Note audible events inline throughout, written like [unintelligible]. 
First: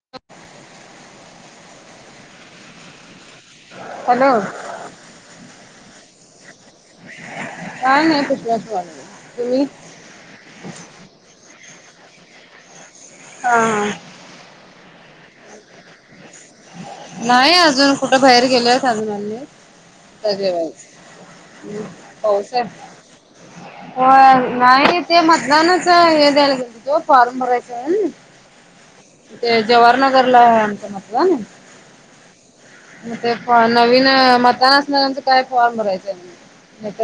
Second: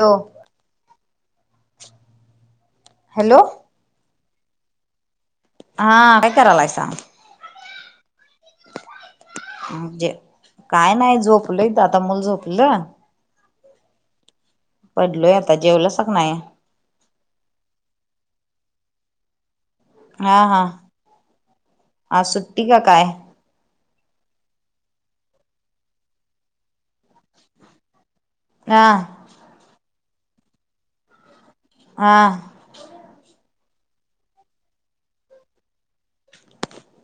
Hello. Hello. Hello. हा, काय करालायसा? काय नाही, ब म्हणजे, काय नाही, झोपलंय, आता मुल झोपलं. हा हा. पडलोय आता, जेवलासा का नाही? नाही अजून, कुठं बाहेर गेलेत, अजून आल नाहीत. हा अरे हा बापरे! आज सुट्टी पावसात का काय होय, नाही ते मतदानाचं हे द्यायला गेलतीत ओ, तो फॉर्म भरायचा हा ते जवाहरनगरला हाय, आमचं मतदान. हा. मग ते फ नवीन, मतदान असणाऱांच काय फॉर्म भरायचंय.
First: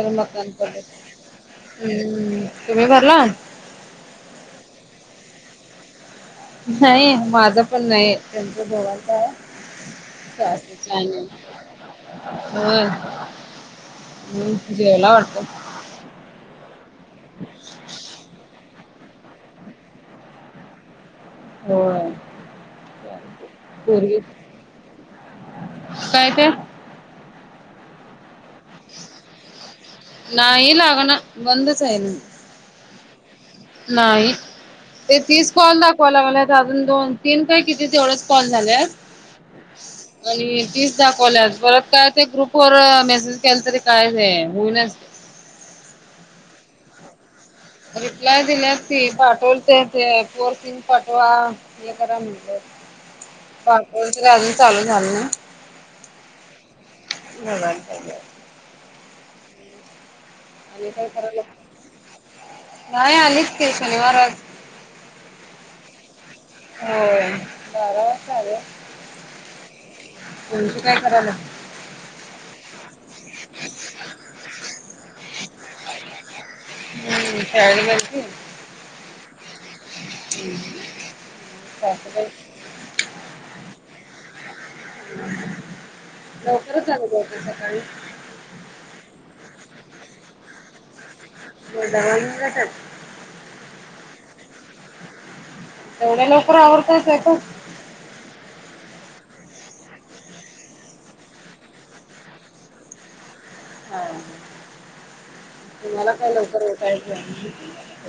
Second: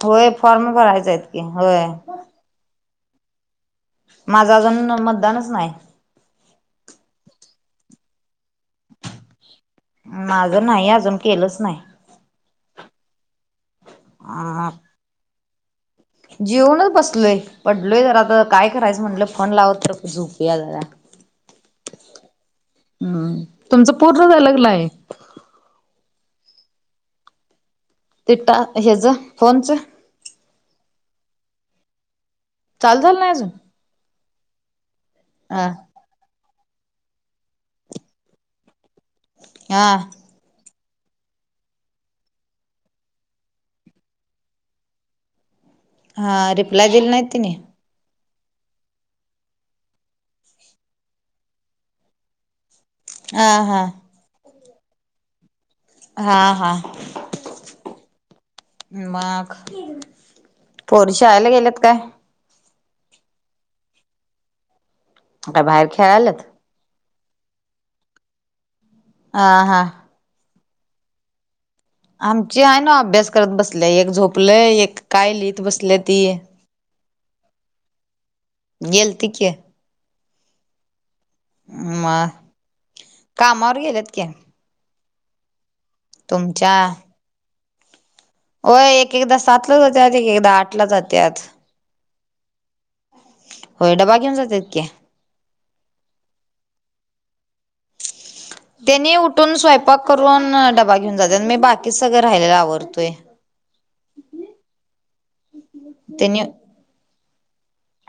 होय, फॉर्म भरायचं आहेत की, होय. हम्म तुम्ही भरला? माझं अजून मतदानचं नाही. नाही? माझं पण नाही, त्यांच दोघांच आहे. माझं नाही सासूचं अजून, आणि केलंच नाही. होय? जेवला वाटतं? जेवूनच बसलोय. पडलोय जरा, आता काय करायचं म्हटलं, फोन लावत तर झुपूया जरा. होय हम्, तुमचं पोरगी पूर्ण झाल [unintelligible] नाही? काय ते? ते टा, हेच फोनचं? नाही लागणा, बंदच आहे नव. चालू झालं नाही अजून? नाही, ते तीस हा कॉल दाख कॉल लावल्यात, अजून दोन तीन काय किती तेवढच कॉल झाल्यात. हा. आणि तीस दाखवल्यात, परत काय ते ग्रुपवरर मेसेज केला, तरी काय नाही, होईनाच ते. हां, रिप्लाय दिली नाहीत तिनी? रिप्लाय दिल्यात की, ती [unintelligible] ते पोरसिंग पाटवा. हे करा म्हणत्यात, हा हा पाठवलं तरी अजून चालू झालं नाही. हा हा बघायला हा, पाहिजे म आणि कायरालाय म, नाही आलीत की शनिवार आज काय बाहेर खेळल्यात? होय, बारा वाजता आल्यात. आ हा. तुमची काय कराल्यात? आमची आहे नव अभ्यास करत बसल्या, एक झोपलय, एक काय लिहित बसल्या ती. हम्म! [unintelligible] गेलती की. [unintelligible] [inaudible] सासूबाई म, कामावर गेल्यात की. तुमच्या लवकरच जात्यात वाढतं सकाळी? होय एक एकदा सातला जातात एकदा आठला जातात [unintelligible] होय डबा घेऊन जातात की येवढ्या लवकर आवरतोय स्वयंपाक त्येनी उठून स्वयंपाक करून डबा घेऊन जातात मी बाकी सगळे राहिलेल आवरतोय हा तुम्हाला काही त्यांनी लवकर उठायच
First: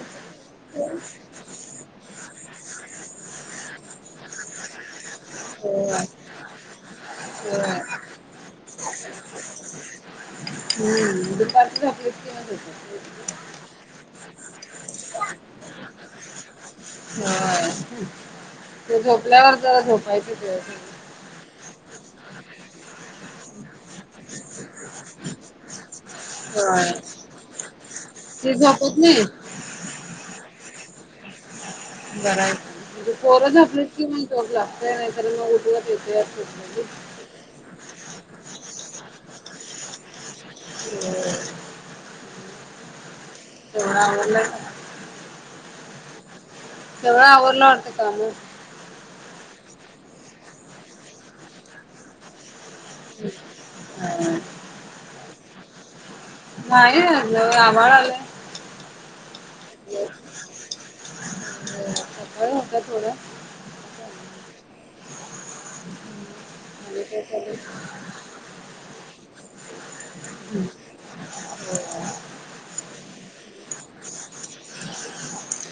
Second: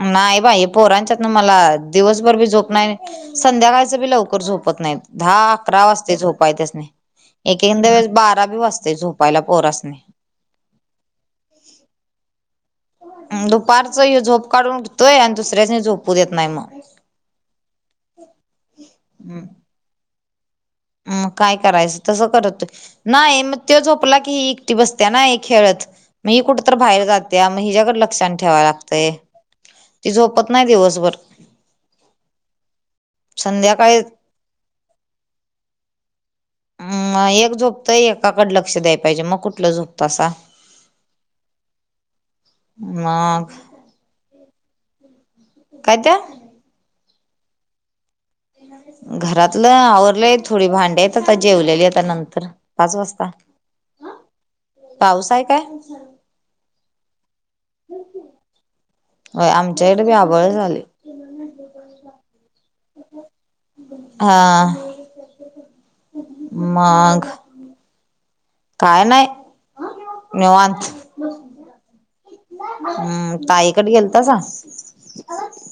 नाही बाई पोरांच्यातन मला दिवसभर बी झोप नाही संध्याकाळचं बी लवकर झोपत नाहीत दहा अकरा होय. वाजता झोपाय त्यासनी होय. एकंद वेळेस बारा बी वाजते झोपायला पोरासणी हम्म [inaudible] दुपारच ह्यो झोप काढून उठतोय आणि दुसऱ्यासनी झोपू देत नाही मग हो ते झोपल्यावर [inaudible] मग काय करायचं तसं करतोय नाही म तो झोपला की ही एकटी बसत्या ना हे खेळत म ही कुठ तर होय. बाहेर जात्या मग हिच्याकडे लक्ष आणि ती ठेवाय झोपत लागतय नाही ति झोपत नाही दिवसभर बराय पोर झोपलीत संध्याकाळी की मग लागतय नाही तरी मग उठवत येतात म एक झोपतं एकाकड लक्ष द्याय पाहिजे मग कुठलं झोपतासा ह मग... [inaudible] काय ते सगळं आवरलं वाढत काम घरातलं आवरलंय थोडी भांडी हाईत आता जेवलेली आता नंतर पाच वाजता पाऊस आहे काय नाहीआज आभाळ आलय होय आमच्याकडे बी आभाळच आलय सकाळी होता थोडं हा आणि मघ [unintelligible] काय नाही निवांत [unintelligible] हम्म ताई कटी गेल गेलतासा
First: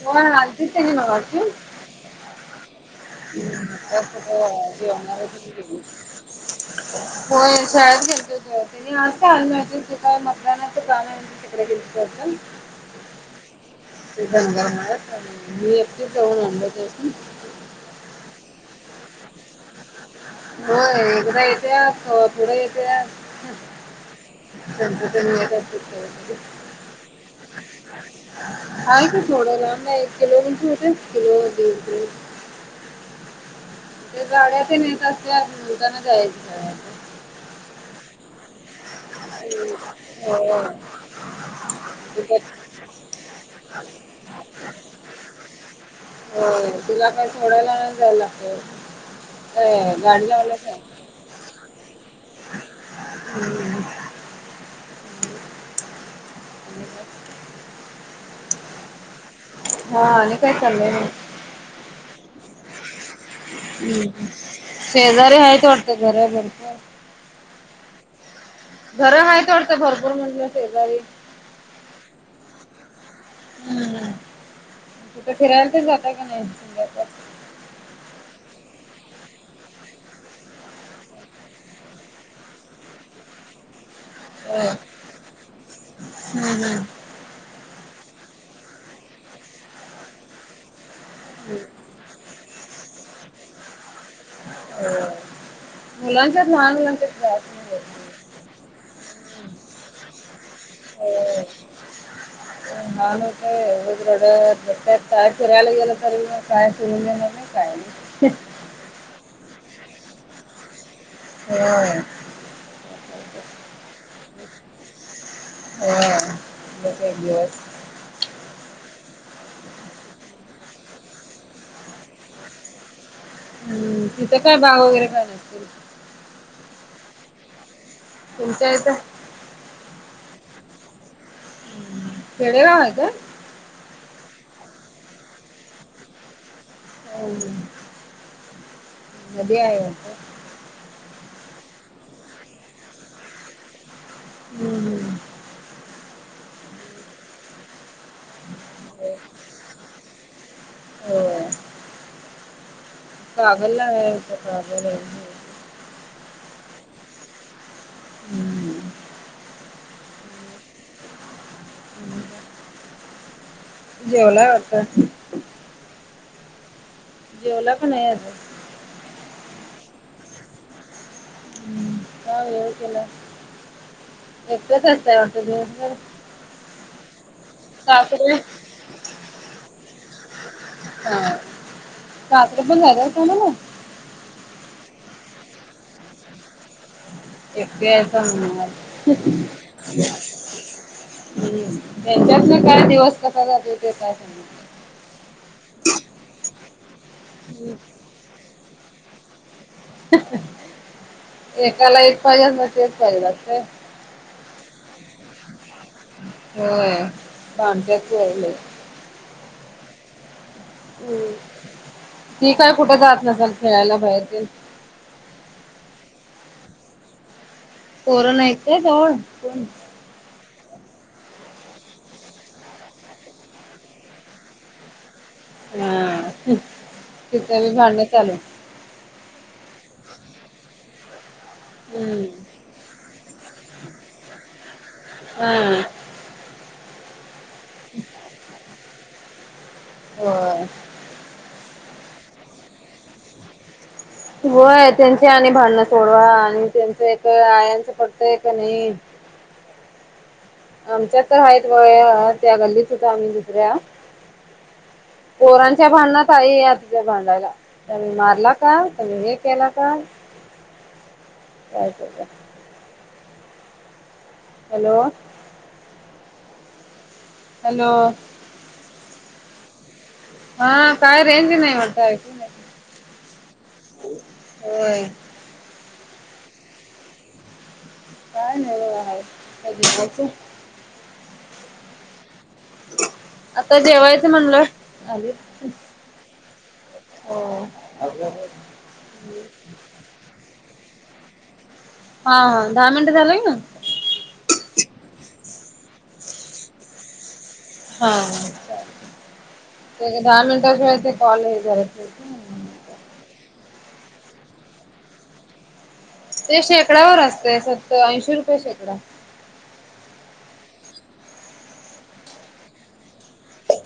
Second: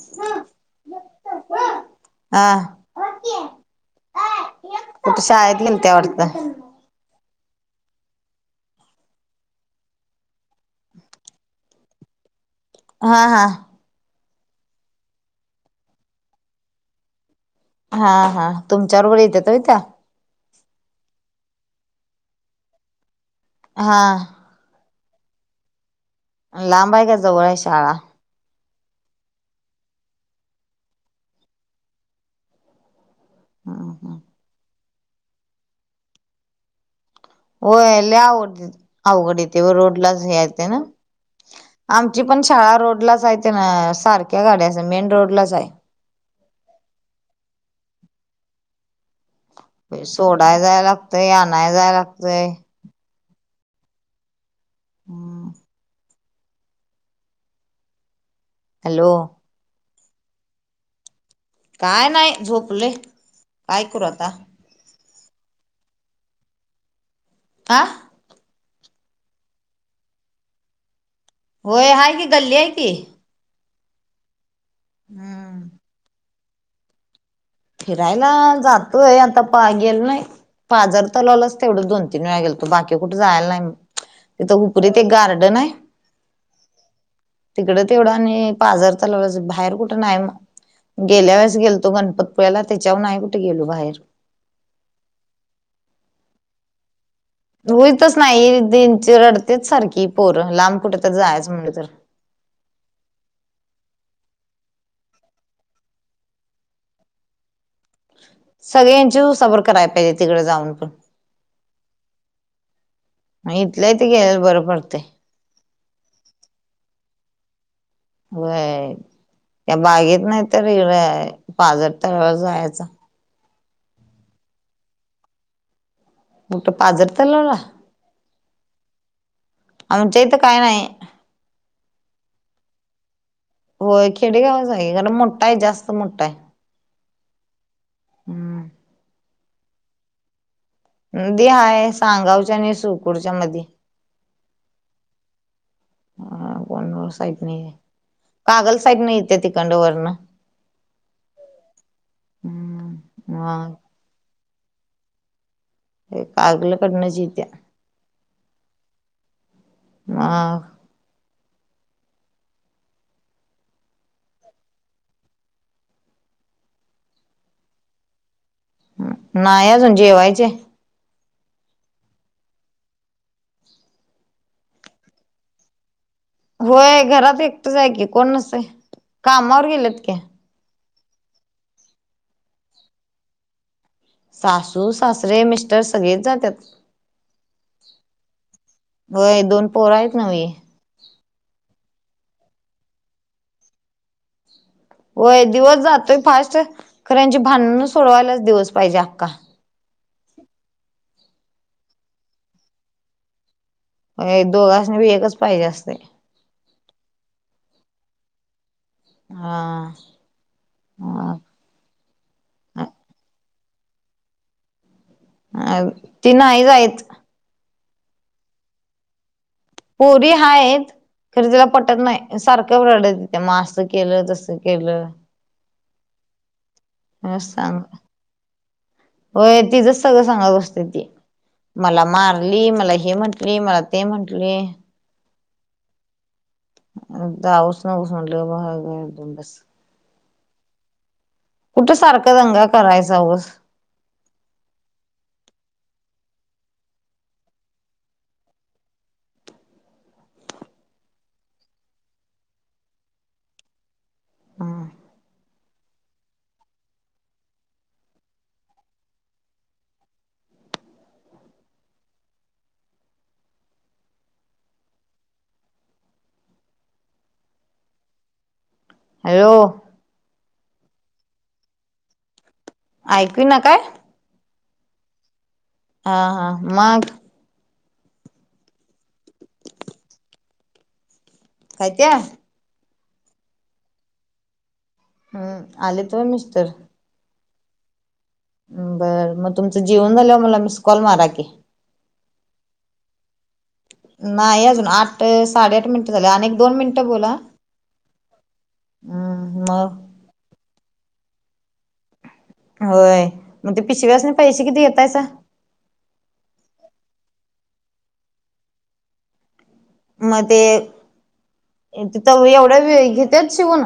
होय आलतीत त्यांनी मगाशी हा [inaudible] कुठे शाळेत गेलत्या वाटतं होय [inaudible] दि [unintelligible] हा हा [unintelligible] हा हा तुमच्या बरोबर येतात होय त्या होय एकदा येतात किंवा पुढे येतात हा [unintelligible] लांब आहे का जवळ आहे शाळा हाय की थोड लांब हाय एक किलो मीटर होतय किलो दिड किलो हा, ह ते गाड्या तेन नेत असत्यात दुकानात जायाचे. होय, लय अवघड, अवघड येतय वर सगळ्यांना. रोडलाच हो. न्यायचं ना? आमची पण तिकट. शाळा रोडलाच हाय, ते ना सारख्या गाड्या असत्यात मेन रोडलाच हाय. होय तुला काय सोडायला नाही जायला लागत. सोडाय जायाय लागतय, आनाय जायय लागतय. [unintelligible] हम. [unintelligible] हॅलो. हा, आणि काय चाललंय मग? काय नाही झोपलोय. हम्म, शेजारी हायेत वाटत घरात जवळ तर का? घर हायेत वाटत, भरपूर म्हणलं शेजारी. व्हय, हाय की गल्ली हाय की. हम्म, कुठं हम्म फिरायला तेन जाताय काय नाही? फिरायला जातोय, आता पा गेलो नाही. पाजर तलावलाच तेवढं दोन -तीन वेळा गेलतो बाकी कुठे जायला नाही मी. इथं हुपरीत एक गार्डन हाय तिकडं तेवढं आणि पाजर तलावच बाहेर कुठं नाही मग. गेल्या वेळेस गेलतो गणपतपुळ्याला त्येच्यावरून नाय कुठ गेलो बाहेर. मुलांच्यात लहान मुलांच फ्रॉक होईतच नाही दिंच, रडतेच सारखी पोरं लांब कुठतर जायच हो. म्हणलं तर. [unintelligible] [unintelligible] मग काय आणि? सगळी यांची उसाबर कराय पाहिजे तिकड जाऊन पण. होय. मग इथल्या इथ गेलेलं बरं पडतंय. होय. एकेक दिवस. होय, त्या बागेत नाही तर इरं पाजर तलावावर जायच. हम्म, तिथं काय बाग वगैरे काय नसतील. कुठं, पाझर तलाव ला? तुमच्या इथं? आमच्या इथं काय नायी. खेडेगाव हाय काय? होय, खेडेगावच हाय. खरं मोठ हाय, जास्त मोठ हाय. [unintelligible] हम्म. [unintelligible] नदी हाय. सांगावच्या आणि सुळकूटच्या मधी. हम्म हम्म हा कुण्णूर साईटनी. कागल साईडनं इतीया तिकडनं वरनं. होय. उम्म्म, मग. तसं आलेलं हाय. ते कागल कडनच यीत्या. हम्म. मग. जेवला वाटतं. जेवला का नाय अजून. हं नायी अजून जेवायचय हाय. का वेळ केला एकट्याच असताय वाटतं दिवसभर. होय घरात एकटच हाय की सासरे कोण नसतंय कामावर गेलेत की. हा सासरे पन जातात कामाला. सासू सासरे मिस्टर सगळेच जात्यात. एकट्या हायसा होय दोन पोर आहेत नव्हे [unintelligible] हम् त्यांच्यातन काय दिवस कसा जातो ते काय समजत नाही. होय दिवस जातोय फास्ट खरं यांची भांडणं सांगणार सोडवायलाच दिवस पाहिजे आक्का. एकाला एक पाहिजे असतय तेच पायजेल असतं. होय दोगास्नी बी एकच पाहिजे असतय. होय भांडत्यात दोघं लय. हा, हम्म ती काय कुठं जात नासल खेळायला बाहेर तेन. अ ती नाई जाईत. पोरं नाहीत का जवळ. पोरी हाईत. तर जरा पटत नै सारखं रडत तिथे मग असं केलं तसं केलं. हम [unintelligible] होय तिजच सगळं सांगत बसत्या ती. मला हम्म मारली मला हे म्हटली मला ते म्हटली. ह अ, [unintelligible] होय. कुटं सारखं दंगा करायचा उगाच. होय त्यांची आणि भांडणं सोडवा आणि त्यांचं एक आयांचं पटतय का नायी. आमच्या तर हायेत बघा या त्या गल्ली सुद्धा आम्ही दुसऱ्या. पोरांच्या भांडणात आई असते भांडायला. त्यानं मारला का, त्यानं त हे केला का [unintelligible] हॅलो, हॅलो, हॅलो, हा काय रेंजी नाही म्हटतय. ऐकू ये ना काय. होय. हा हा, मग. काय [inaudible] नाहीळ आहे का गीच काय ते. आता जेवायचं म्हणलं. आली हम्म आले होय मिस्टर. [inaudible] बर मग. तुमचं जेवून झालंवर मला मला मिस कॉल मारा की. हा हा. दहा मनिट झालं [unintelligible] नाही अजून. आठ साडेआठ मिनिटं झाले आणि एक दोन मिनिट बोला. हा. हम्म मग दहा मिनिटाशिवाय ते कॉल हे करत नाहीत ना. होय. मग ते पिशव्यासनि पैसे किती घेतायसा? ते शेकडावर असते. सत-ऐंशी रुपये शेकडा. मग ते तिथ एवढ्या [unintelligible] घेत्यात शिवून?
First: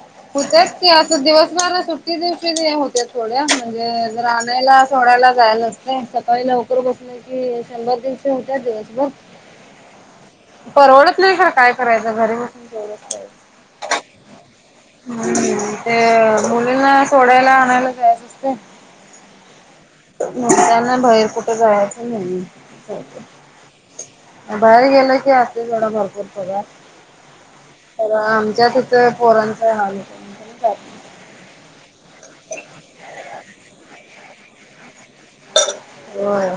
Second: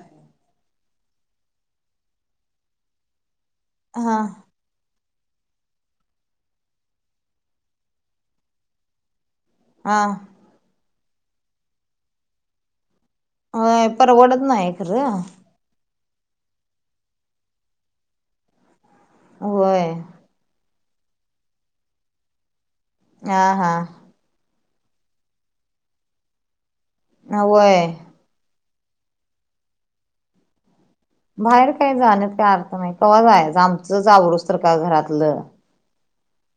[inaudible] होत्या की आता दिवसभरात सुट्टी दिवशी होत थोड्या म्हणजे हा जर आणायला सोडायला जायचं असते सकाळी लवकर बसल की शंभर दीडशे होत्यात दिवसभर. हा. परवडत नाही खर काय करायचं घरी बसून [inaudible] होय. परवडत नाही खरं. हम्म ते मुलींना सोडायला आणायला जायच असतंय. होय. म्हणताना बाहेर कुठे जायचं नाही. हा हा. बाहेर गेलं की असते सोडा भरपूर पगार. अ होय. आमच्यात इथं पोरांच हाल होतो. बाहेर काय जाण्यात काय अर्थ नाही कवा जाय आमचंच आवरुस्तरका घरातलं. होय.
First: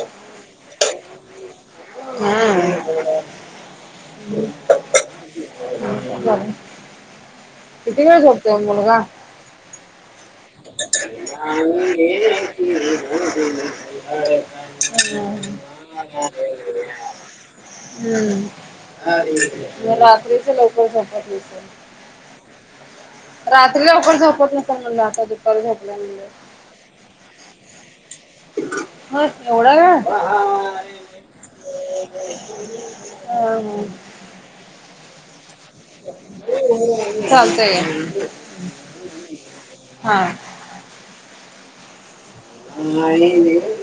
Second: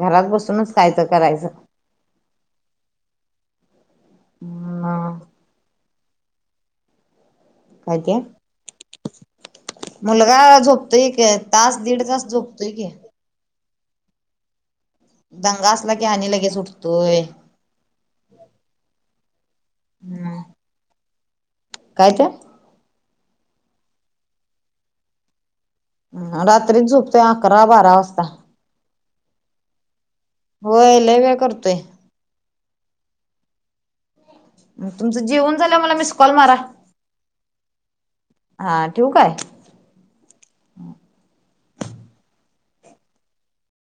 घरात बसूनच कायतर करायचं. हा. हम्म [inaudible] काय किती ते वेळ झोपतोय मुलगा? मुलगा झोपतोय एक तास दीड तास हम्म. झोपतोय की. [inaudible] दंगा असला की आणि लगेच उठतोय. हम्म. म हम्म रात्रीच लवकर झोपत नसेल. काय ते. रात्री लवकर झोपत असल म्हणून आता [unintelligible] रात्रीच झोपतोय अकरा बारा वाजता. [inaudible] होय एवढा वेळ. हा हा. होय लय वेळ करतोय तुमचं जेवन झालंवर मला मीस कॉल मारा. चालतंय हा ठेवू काय? हा. [unintelligible]